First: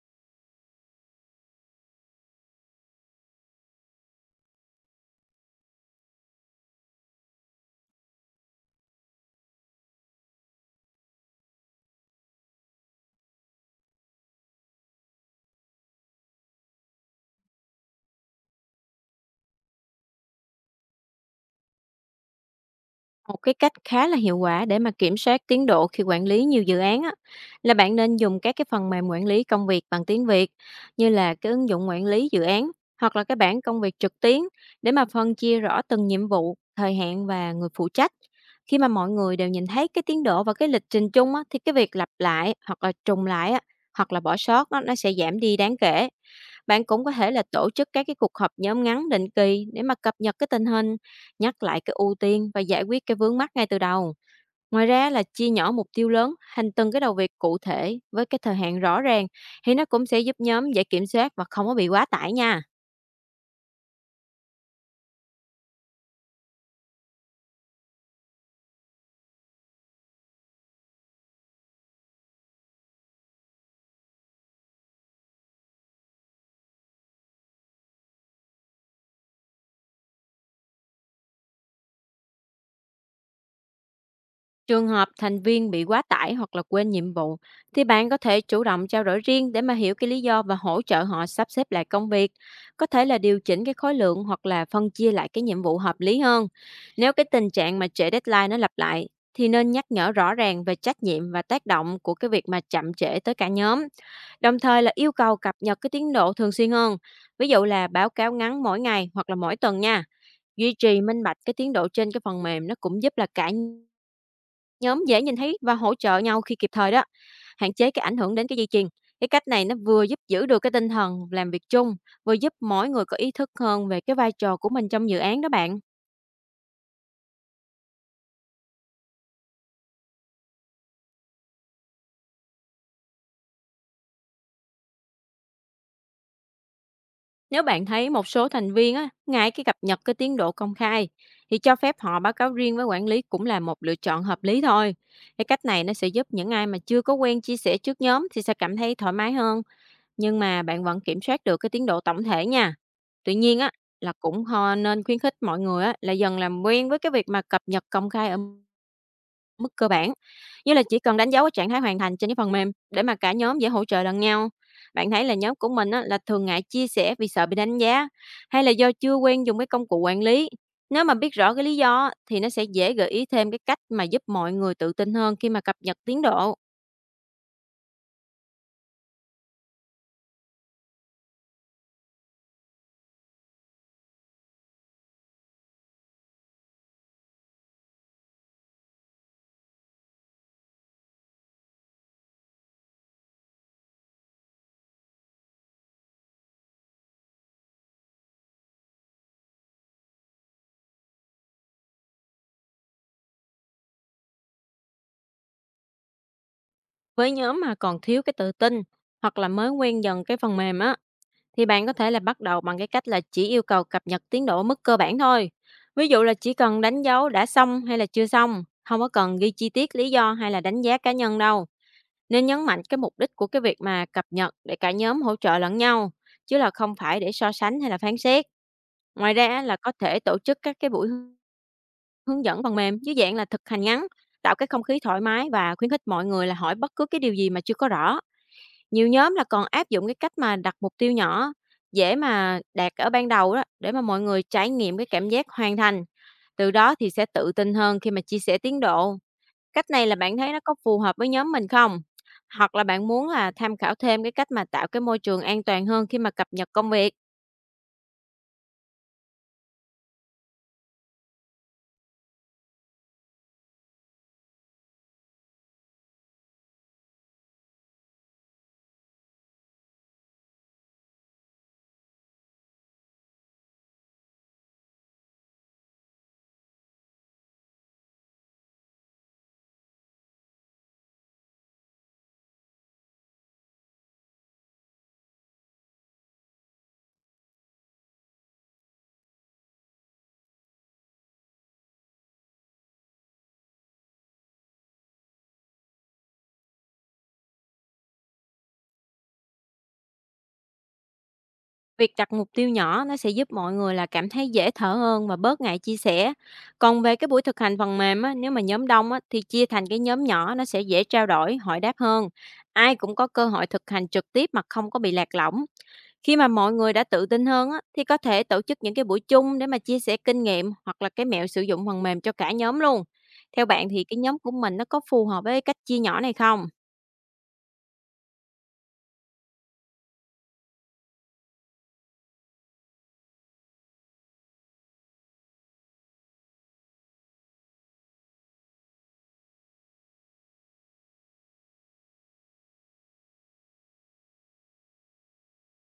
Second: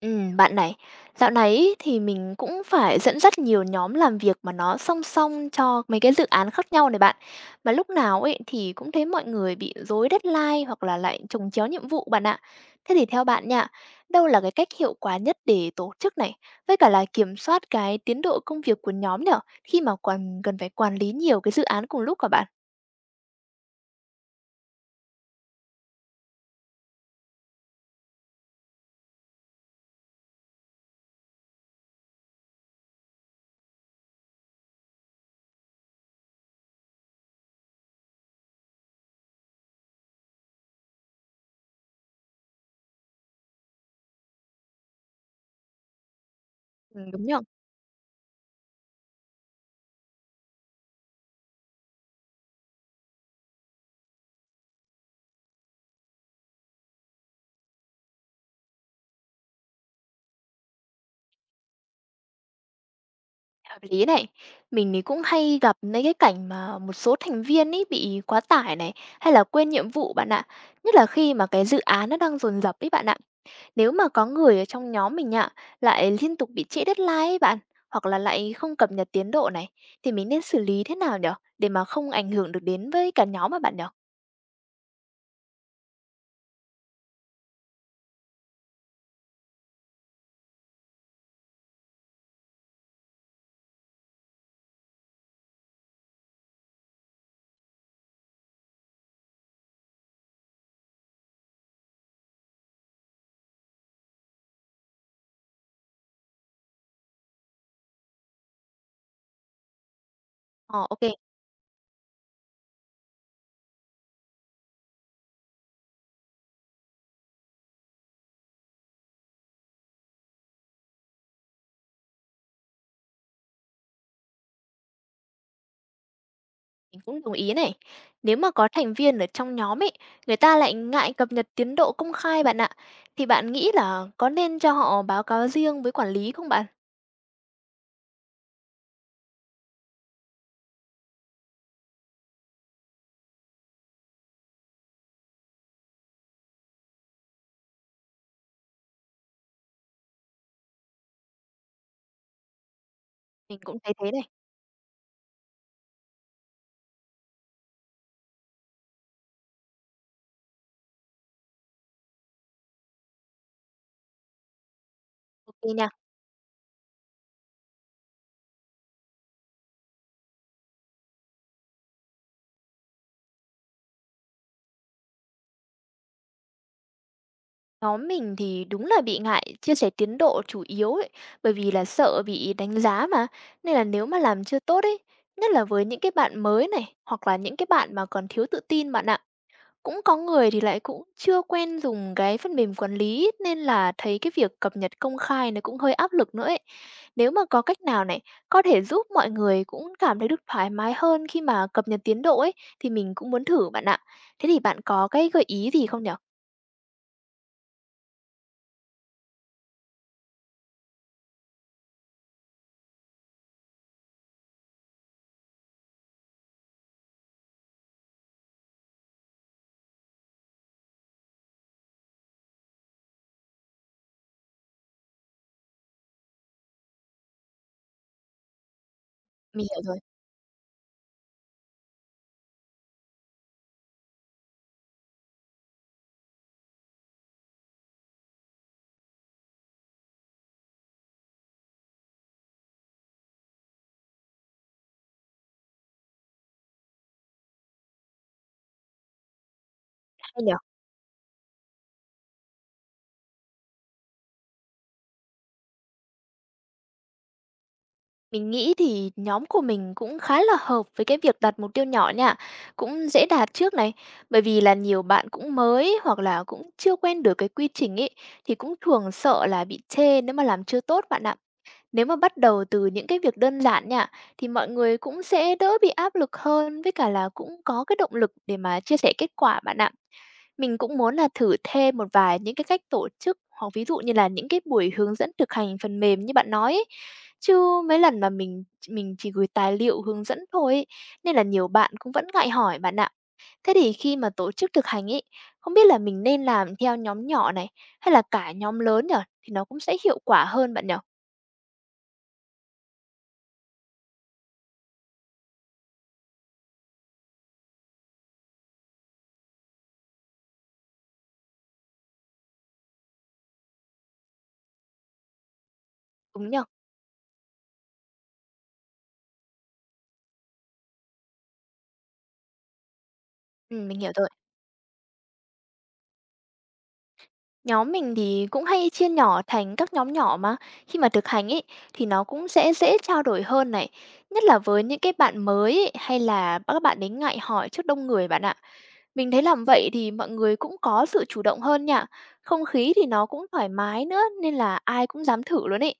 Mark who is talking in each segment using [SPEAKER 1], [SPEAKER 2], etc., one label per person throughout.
[SPEAKER 1] Bạn này, dạo này ý, thì mình cũng phải dẫn dắt nhiều nhóm làm việc mà nó song song cho mấy cái dự án khác nhau này bạn. Mà lúc nào ấy thì cũng thấy mọi người bị rối deadline hoặc là lại chồng chéo nhiệm vụ bạn ạ. Thế thì theo bạn nha, đâu là cái cách hiệu quả nhất để tổ chức này, với cả là kiểm soát cái tiến độ công việc của nhóm nhở, khi mà còn cần phải quản lý nhiều cái dự án cùng lúc cả bạn.
[SPEAKER 2] Một cái cách khá là hiệu quả để mà kiểm soát tiến độ khi quản lý nhiều dự án á, là bạn nên dùng các cái phần mềm quản lý công việc bằng tiếng Việt như là cái ứng dụng quản lý dự án hoặc là cái bảng công việc trực tuyến để mà phân chia rõ từng nhiệm vụ, thời hạn và người phụ trách. Khi mà mọi người đều nhìn thấy cái tiến độ và cái lịch trình chung á, thì cái việc lặp lại hoặc là trùng lại á, hoặc là bỏ sót nó sẽ giảm đi đáng kể. Bạn
[SPEAKER 1] Ừ,
[SPEAKER 2] cũng có
[SPEAKER 1] đúng
[SPEAKER 2] thể
[SPEAKER 1] nhở?
[SPEAKER 2] là tổ chức các cái cuộc họp nhóm ngắn định kỳ để mà cập nhật cái tình hình, nhắc lại cái ưu tiên và giải quyết cái vướng mắc ngay từ đầu. Ngoài ra là chia nhỏ mục tiêu lớn thành từng cái đầu việc cụ thể với cái thời hạn rõ ràng thì nó cũng sẽ giúp nhóm dễ kiểm soát và không có bị quá tải nha.
[SPEAKER 1] Hợp lý này, mình thì cũng hay gặp mấy cái cảnh mà một số thành viên ấy bị quá tải này hay là quên nhiệm vụ bạn ạ. Nhất là khi mà cái dự án nó đang dồn dập ấy bạn ạ. Nếu mà có người ở trong nhóm mình ạ lại liên tục bị trễ deadline ấy bạn, hoặc là lại không cập nhật tiến độ này, thì mình nên xử lý thế nào nhở, để mà không ảnh hưởng được đến với cả nhóm mà bạn nhở?
[SPEAKER 2] Trường hợp thành viên bị quá tải hoặc là quên nhiệm vụ thì bạn có thể chủ động trao đổi riêng để mà hiểu cái lý do và hỗ trợ họ sắp xếp lại công việc, có thể là điều chỉnh cái khối lượng hoặc là phân chia lại cái nhiệm vụ hợp lý hơn. Nếu cái tình trạng mà trễ deadline nó lặp lại thì nên nhắc nhở rõ ràng về trách nhiệm và tác động của cái việc mà chậm trễ tới cả nhóm. Đồng thời là yêu cầu cập nhật cái tiến độ thường xuyên hơn. Ví dụ là báo cáo ngắn mỗi ngày hoặc là mỗi tuần nha. Duy
[SPEAKER 1] Ờ,
[SPEAKER 2] trì
[SPEAKER 1] ok.
[SPEAKER 2] minh bạch cái tiến độ trên cái phần mềm nó cũng giúp là cả nhóm dễ nhìn thấy và hỗ trợ nhau khi kịp thời đó, hạn chế cái ảnh hưởng đến cái dây chuyền. Cái cách này nó vừa giúp giữ được cái tinh thần làm việc chung, vừa giúp mỗi người có ý thức hơn về cái vai trò của mình trong dự án đó bạn.
[SPEAKER 1] Mình cũng đồng ý này. Nếu mà có thành viên ở trong nhóm ấy, người ta lại ngại cập nhật tiến độ công khai bạn ạ, thì bạn nghĩ là có nên cho họ báo cáo riêng với quản lý không bạn?
[SPEAKER 2] Nếu bạn thấy một số thành viên á, ngại cái cập nhật cái tiến độ công khai thì cho phép họ báo cáo riêng với quản lý cũng là một lựa chọn hợp lý thôi. Cái cách này nó sẽ giúp những ai mà chưa có quen chia sẻ trước nhóm thì sẽ cảm thấy thoải mái hơn. Nhưng mà bạn vẫn kiểm soát được cái tiến độ tổng thể nha. Tuy
[SPEAKER 1] Mình
[SPEAKER 2] nhiên á,
[SPEAKER 1] cũng thấy thế
[SPEAKER 2] là
[SPEAKER 1] này.
[SPEAKER 2] cũng nên khuyến khích mọi người á, là dần làm quen với cái việc mà cập nhật công khai ở mức cơ bản. Như là chỉ cần đánh dấu cái trạng thái hoàn thành trên cái phần mềm để mà cả nhóm dễ hỗ trợ lẫn nhau. Bạn thấy là nhóm
[SPEAKER 1] Ok
[SPEAKER 2] của
[SPEAKER 1] nha.
[SPEAKER 2] mình á, là thường ngại chia sẻ vì sợ bị đánh giá hay là do chưa quen dùng cái công cụ quản lý. Nếu mà biết rõ cái lý do á, thì nó sẽ dễ gợi ý thêm cái cách mà giúp mọi người tự tin hơn khi mà cập nhật tiến độ.
[SPEAKER 1] Nhóm mình thì đúng là bị ngại chia sẻ tiến độ chủ yếu ấy, bởi vì là sợ bị đánh giá mà. Nên là nếu mà làm chưa tốt ấy, nhất là với những cái bạn mới này, hoặc là những cái bạn mà còn thiếu tự tin bạn ạ, cũng có người thì lại cũng chưa quen dùng cái phần mềm quản lý, nên là thấy cái việc cập nhật công khai nó cũng hơi áp lực nữa ấy. Nếu mà có cách nào này có thể giúp mọi người cũng cảm thấy được thoải mái hơn khi mà cập nhật tiến độ ấy, thì mình cũng muốn thử bạn ạ. Thế thì bạn có cái gợi ý gì không nhở?
[SPEAKER 2] Với nhóm mà còn thiếu cái tự tin hoặc là mới quen dần cái phần mềm á, thì bạn có thể là bắt đầu bằng cái cách là chỉ yêu cầu cập nhật tiến độ ở mức cơ bản thôi. Ví dụ là chỉ cần đánh dấu đã xong hay là chưa xong, không có cần ghi chi tiết lý do hay là đánh giá cá nhân đâu. Nên nhấn mạnh cái mục đích của cái việc mà cập nhật để cả nhóm hỗ trợ lẫn nhau, chứ là không phải để so sánh hay là phán xét. Ngoài ra á,
[SPEAKER 1] Mình
[SPEAKER 2] là
[SPEAKER 1] hiểu
[SPEAKER 2] có
[SPEAKER 1] rồi,
[SPEAKER 2] thể tổ chức các cái buổi hướng dẫn phần mềm dưới dạng là thực hành ngắn, tạo cái không khí thoải mái và khuyến khích mọi người là hỏi bất cứ cái điều gì mà chưa có rõ. Nhiều nhóm là còn áp dụng cái cách mà đặt mục tiêu nhỏ, dễ mà đạt ở ban đầu đó để mà mọi người trải nghiệm cái cảm giác hoàn thành, từ đó thì sẽ tự tin hơn khi mà chia sẻ tiến độ. Cách này là bạn
[SPEAKER 1] hay
[SPEAKER 2] thấy
[SPEAKER 1] nhở?
[SPEAKER 2] nó có phù hợp với nhóm mình không? Hoặc là bạn muốn là tham khảo thêm cái cách mà tạo cái môi trường an toàn hơn khi mà cập nhật công việc?
[SPEAKER 1] Mình nghĩ thì nhóm của mình cũng khá là hợp với cái việc đặt mục tiêu nhỏ nha, cũng dễ đạt trước này, bởi vì là nhiều bạn cũng mới hoặc là cũng chưa quen được cái quy trình ấy, thì cũng thường sợ là bị chê nếu mà làm chưa tốt bạn ạ. Nếu mà bắt đầu từ những cái việc đơn giản nha, thì mọi người cũng sẽ đỡ bị áp lực hơn, với cả là cũng có cái động lực để mà chia sẻ kết quả bạn ạ. Mình cũng muốn là thử thêm một vài những cái cách tổ chức, hoặc ví dụ như là những cái buổi hướng dẫn thực hành phần mềm như bạn nói ấy. Chứ mấy lần mà mình chỉ gửi tài liệu hướng dẫn thôi ấy, nên là nhiều bạn cũng vẫn ngại hỏi bạn ạ. Thế thì khi mà tổ chức thực hành ấy, không biết là mình nên làm theo nhóm nhỏ này, hay là cả nhóm lớn nhở? Thì nó cũng sẽ hiệu quả hơn bạn nhở?
[SPEAKER 2] Việc đặt mục tiêu nhỏ nó sẽ giúp mọi người là cảm thấy dễ thở hơn và bớt ngại chia sẻ. Còn về cái buổi thực hành phần mềm á, nếu mà nhóm đông á, thì chia thành cái nhóm nhỏ nó sẽ dễ trao đổi, hỏi đáp hơn. Ai cũng có cơ hội thực hành trực tiếp mà không có bị lạc lõng. Khi mà
[SPEAKER 1] Đúng nhở?
[SPEAKER 2] mọi người đã tự tin hơn á, thì có thể tổ chức những cái buổi chung để mà chia sẻ kinh nghiệm hoặc là cái mẹo sử dụng phần mềm cho cả nhóm luôn. Theo
[SPEAKER 1] Ừ,
[SPEAKER 2] bạn
[SPEAKER 1] mình
[SPEAKER 2] thì
[SPEAKER 1] hiểu
[SPEAKER 2] cái
[SPEAKER 1] rồi.
[SPEAKER 2] nhóm của mình nó có phù hợp với cách chia nhỏ này không?
[SPEAKER 1] Nhóm mình thì cũng hay chia nhỏ thành các nhóm nhỏ mà, khi mà thực hành ấy thì nó cũng sẽ dễ trao đổi hơn này, nhất là với những cái bạn mới ấy, hay là các bạn ấy ngại hỏi trước đông người bạn ạ. Mình thấy làm vậy thì mọi người cũng có sự chủ động hơn nha. Không khí thì nó cũng thoải mái nữa, nên là ai cũng dám thử luôn ấy.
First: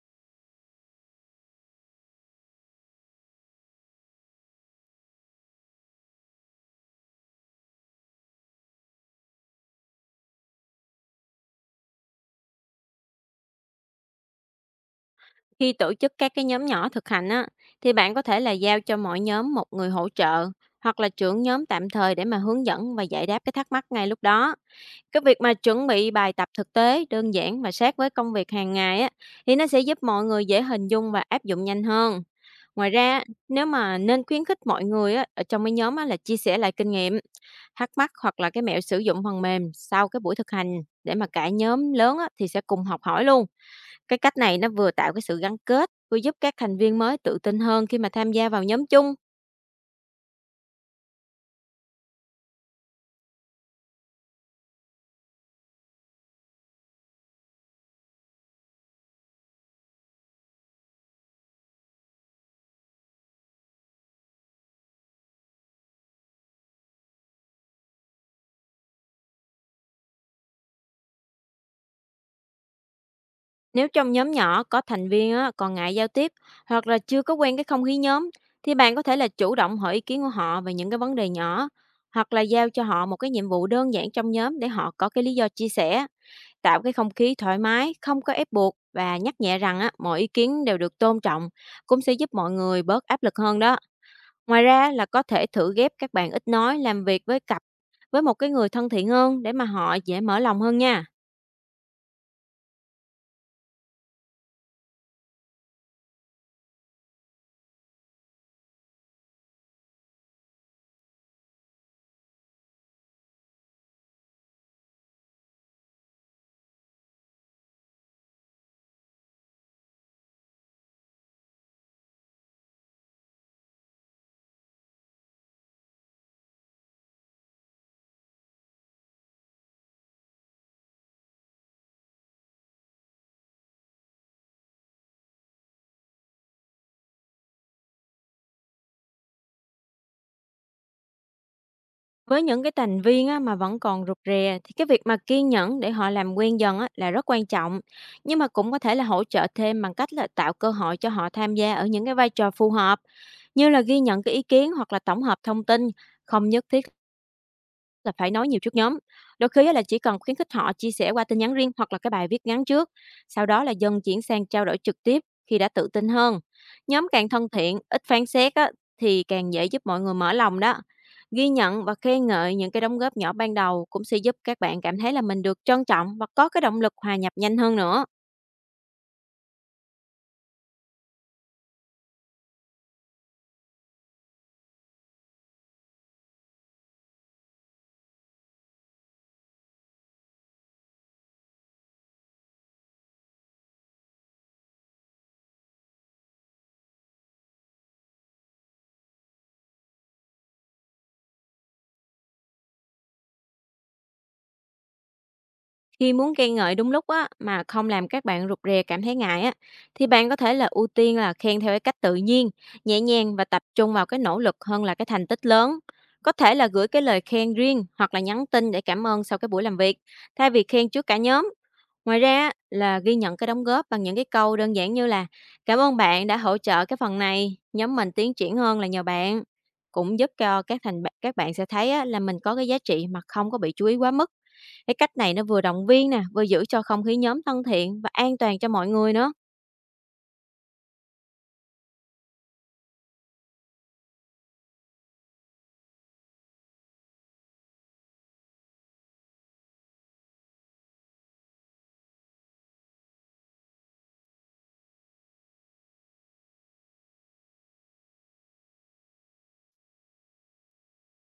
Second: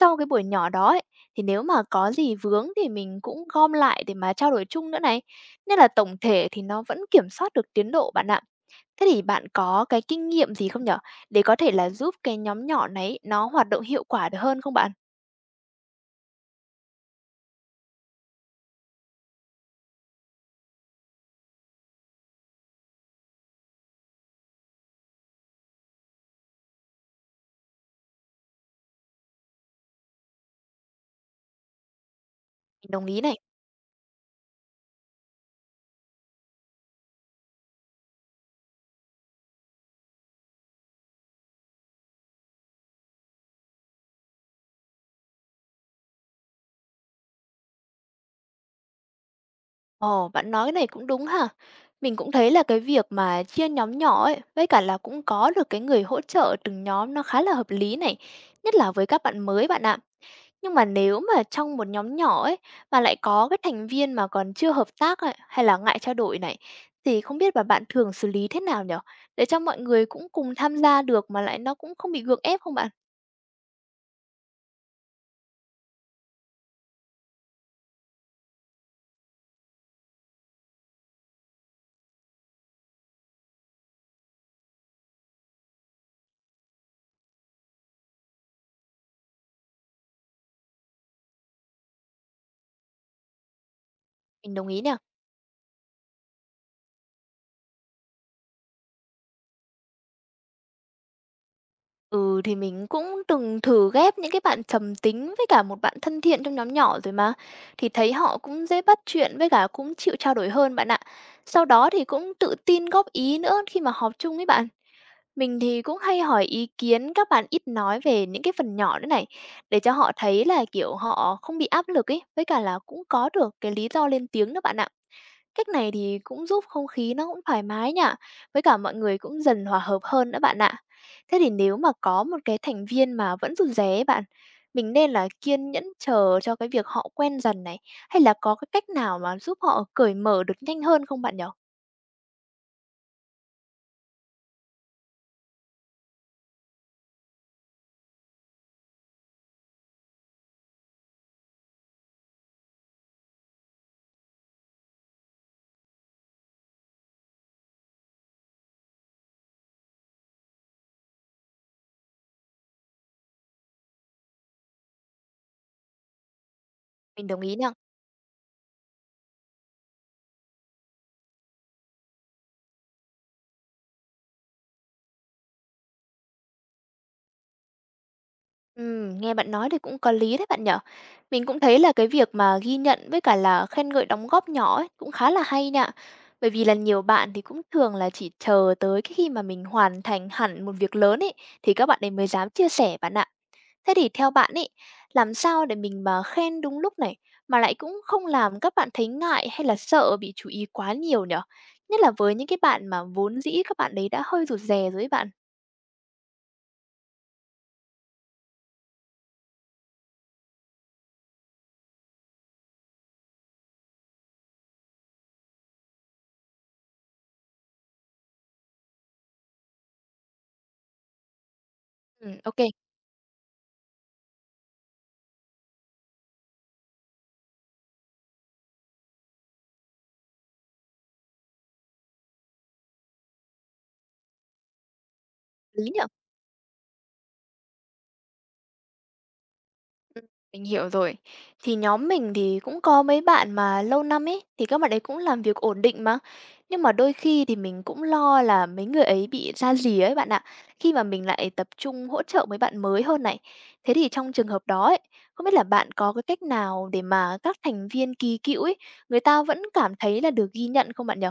[SPEAKER 1] Sau cái buổi nhỏ đó ấy, thì nếu mà có gì vướng thì mình cũng gom lại để mà trao đổi chung nữa này. Nên là tổng thể thì nó vẫn kiểm soát được tiến độ bạn ạ. Thế thì bạn có cái kinh nghiệm gì không nhở? Để có thể là giúp cái nhóm nhỏ này nó hoạt động hiệu quả được hơn không bạn?
[SPEAKER 2] Khi tổ chức các cái nhóm nhỏ thực hành á, thì bạn có thể là giao cho mỗi nhóm một người hỗ trợ hoặc là trưởng nhóm tạm thời để mà hướng dẫn và giải đáp cái thắc mắc ngay lúc đó. Cái việc mà chuẩn bị bài tập thực tế đơn giản và sát với công việc hàng ngày á, thì nó sẽ giúp mọi người dễ hình dung và áp dụng nhanh hơn. Ngoài
[SPEAKER 1] Mình đồng ý
[SPEAKER 2] ra,
[SPEAKER 1] này.
[SPEAKER 2] nếu mà nên khuyến khích mọi người á, ở trong cái nhóm á, là chia sẻ lại kinh nghiệm, thắc mắc hoặc là cái mẹo sử dụng phần mềm sau cái buổi thực hành để mà cả nhóm lớn á, thì sẽ cùng học hỏi luôn. Cái cách này nó vừa tạo cái sự gắn kết, vừa giúp các thành viên mới tự tin hơn khi mà tham gia vào nhóm chung.
[SPEAKER 1] Ồ, bạn nói cái này cũng đúng ha. Mình cũng thấy là cái việc mà chia nhóm nhỏ ấy, với cả là cũng có được cái người hỗ trợ từng nhóm, nó khá là hợp lý này, nhất là với các bạn mới bạn ạ. Nhưng mà nếu mà trong một nhóm nhỏ ấy mà lại có cái thành viên mà còn chưa hợp tác ấy, hay là ngại trao đổi này, thì không biết là bạn thường xử lý thế nào nhở? Để cho mọi người cũng cùng tham gia được mà lại nó cũng không bị gượng ép không bạn?
[SPEAKER 2] Nếu trong nhóm nhỏ có thành viên á, còn ngại giao tiếp hoặc là chưa có quen cái không khí nhóm thì bạn có thể là chủ động hỏi ý kiến của họ về những cái vấn đề nhỏ hoặc là giao cho họ một cái nhiệm vụ đơn giản trong nhóm để họ có cái lý do chia sẻ, tạo cái không khí thoải mái, không có ép buộc và nhắc nhẹ rằng á, mọi ý kiến đều được tôn trọng cũng sẽ giúp mọi người bớt áp lực hơn đó.
[SPEAKER 1] Mình
[SPEAKER 2] Ngoài
[SPEAKER 1] đồng
[SPEAKER 2] ra
[SPEAKER 1] ý
[SPEAKER 2] á,
[SPEAKER 1] nè.
[SPEAKER 2] là có thể thử ghép các bạn ít nói làm việc với cặp, với một cái người thân thiện hơn để mà họ dễ mở lòng hơn nha.
[SPEAKER 1] Ừ, thì mình cũng từng thử ghép những cái bạn trầm tính với cả một bạn thân thiện trong nhóm nhỏ rồi mà. Thì thấy họ cũng dễ bắt chuyện với cả cũng chịu trao đổi hơn bạn ạ. Sau đó thì cũng tự tin góp ý nữa khi mà họp chung với bạn. Mình thì cũng hay hỏi ý kiến các bạn ít nói về những cái phần nhỏ nữa này, để cho họ thấy là kiểu họ không bị áp lực ấy, với cả là cũng có được cái lý do lên tiếng nữa bạn ạ. Cách này thì cũng giúp không khí nó cũng thoải mái nhỉ, với cả mọi người cũng dần hòa hợp hơn nữa bạn ạ. Thế thì nếu mà có một cái thành viên mà vẫn rụt rè ấy bạn, mình nên là kiên nhẫn chờ cho cái việc họ quen dần này, hay là có cái cách nào mà giúp họ cởi mở được nhanh hơn không bạn nhỉ?
[SPEAKER 2] Với những cái thành viên á, mà vẫn còn rụt rè thì cái việc mà kiên nhẫn để họ làm quen dần á, là rất quan trọng. Nhưng mà cũng có thể là hỗ trợ thêm bằng cách là tạo cơ hội cho họ tham gia ở những cái vai trò phù hợp như là ghi nhận cái ý kiến hoặc là tổng hợp thông tin, không nhất thiết là phải nói nhiều trước nhóm. Đôi khi á, là chỉ cần khuyến khích họ chia sẻ qua tin nhắn riêng hoặc là cái bài viết ngắn trước, sau đó là dần chuyển sang trao đổi trực tiếp khi đã tự tin hơn. Nhóm
[SPEAKER 1] Mình
[SPEAKER 2] càng
[SPEAKER 1] đồng
[SPEAKER 2] thân
[SPEAKER 1] ý nè.
[SPEAKER 2] thiện, ít phán xét á, thì càng dễ giúp mọi người mở lòng đó. Ghi nhận và khen ngợi những cái đóng góp nhỏ ban đầu cũng sẽ giúp các bạn cảm thấy là mình được trân trọng và có cái động lực hòa nhập nhanh hơn nữa.
[SPEAKER 1] Nghe bạn nói thì cũng có lý đấy bạn nhở? Mình cũng thấy là cái việc mà ghi nhận với cả là khen ngợi đóng góp nhỏ ấy cũng khá là hay nha. Bởi vì là nhiều bạn thì cũng thường là chỉ chờ tới cái khi mà mình hoàn thành hẳn một việc lớn ấy, thì các bạn ấy mới dám chia sẻ bạn ạ. Thế thì theo bạn ấy, làm sao để mình mà khen đúng lúc này, mà lại cũng không làm các bạn thấy ngại hay là sợ bị chú ý quá nhiều nhở? Nhất là với những cái bạn mà vốn dĩ các bạn ấy đã hơi rụt rè rồi ấy bạn.
[SPEAKER 2] Khi muốn khen ngợi đúng lúc á, mà không làm các bạn rụt rè cảm thấy ngại á, thì bạn có thể là ưu tiên là khen theo cái cách tự nhiên, nhẹ nhàng và tập trung vào cái nỗ lực hơn là cái thành tích lớn. Có thể là gửi cái lời khen riêng hoặc là nhắn tin để cảm ơn sau cái buổi làm việc, thay vì khen trước cả nhóm. Ngoài
[SPEAKER 1] Ừ,
[SPEAKER 2] ra á,
[SPEAKER 1] ok,
[SPEAKER 2] là ghi nhận cái đóng góp bằng những cái câu đơn giản như là cảm ơn bạn đã hỗ trợ cái phần này, nhóm mình tiến triển hơn là nhờ bạn. Cũng giúp cho các bạn sẽ thấy á, là mình có cái giá trị mà không có bị chú ý quá mức. Cái cách này nó vừa động
[SPEAKER 1] lý nhở.
[SPEAKER 2] viên nè, vừa giữ cho không khí nhóm thân thiện và an toàn cho mọi người nữa.
[SPEAKER 1] Mình hiểu rồi. Thì nhóm mình thì cũng có mấy bạn mà lâu năm ấy, thì các bạn ấy cũng làm việc ổn định mà. Nhưng mà đôi khi thì mình cũng lo là mấy người ấy bị ra gì ấy bạn ạ. Khi mà mình lại tập trung hỗ trợ mấy bạn mới hơn này. Thế thì trong trường hợp đó ấy, không biết là bạn có cái cách nào để mà các thành viên kỳ cựu ấy, người ta vẫn cảm thấy là được ghi nhận không bạn nhở?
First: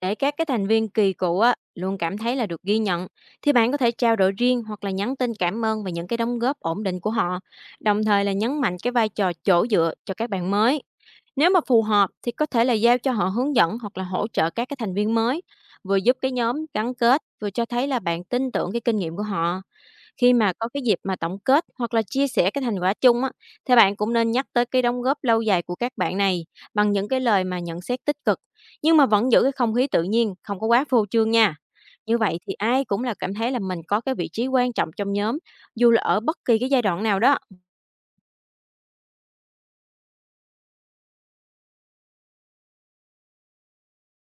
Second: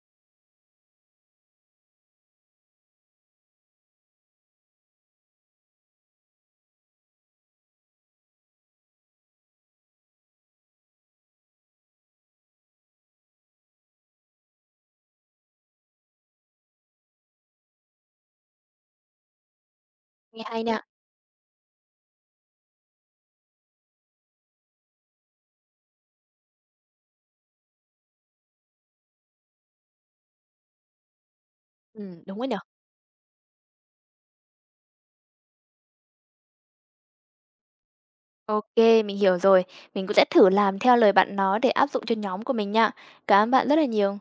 [SPEAKER 2] Để các cái thành viên kỳ cựu á, luôn cảm thấy là được ghi nhận thì bạn có thể trao đổi riêng hoặc là nhắn tin cảm ơn về những cái đóng góp ổn định của họ, đồng thời là nhấn mạnh cái vai trò chỗ dựa cho các bạn mới. Nếu mà phù hợp thì có thể là giao cho họ hướng dẫn hoặc là hỗ trợ các cái thành viên mới, vừa giúp cái nhóm gắn kết, vừa cho thấy là bạn tin tưởng cái kinh nghiệm của họ. Khi
[SPEAKER 1] Nghe
[SPEAKER 2] mà
[SPEAKER 1] hay
[SPEAKER 2] có
[SPEAKER 1] nè.
[SPEAKER 2] cái dịp mà tổng kết hoặc là chia sẻ cái thành quả chung á, thì bạn cũng nên nhắc tới cái đóng góp lâu dài của các bạn này bằng những cái lời mà nhận xét tích cực, nhưng mà vẫn giữ cái không khí tự nhiên, không có quá phô trương nha.
[SPEAKER 1] Ừ,
[SPEAKER 2] Như
[SPEAKER 1] đúng
[SPEAKER 2] vậy
[SPEAKER 1] rồi
[SPEAKER 2] thì
[SPEAKER 1] nhở.
[SPEAKER 2] ai cũng là cảm thấy là mình có cái vị trí quan trọng trong nhóm, dù là ở bất kỳ cái giai đoạn nào đó.
[SPEAKER 1] Ok, mình hiểu rồi. Mình cũng sẽ thử làm theo lời bạn nói để áp dụng cho nhóm của mình nha. Cảm ơn bạn rất là nhiều.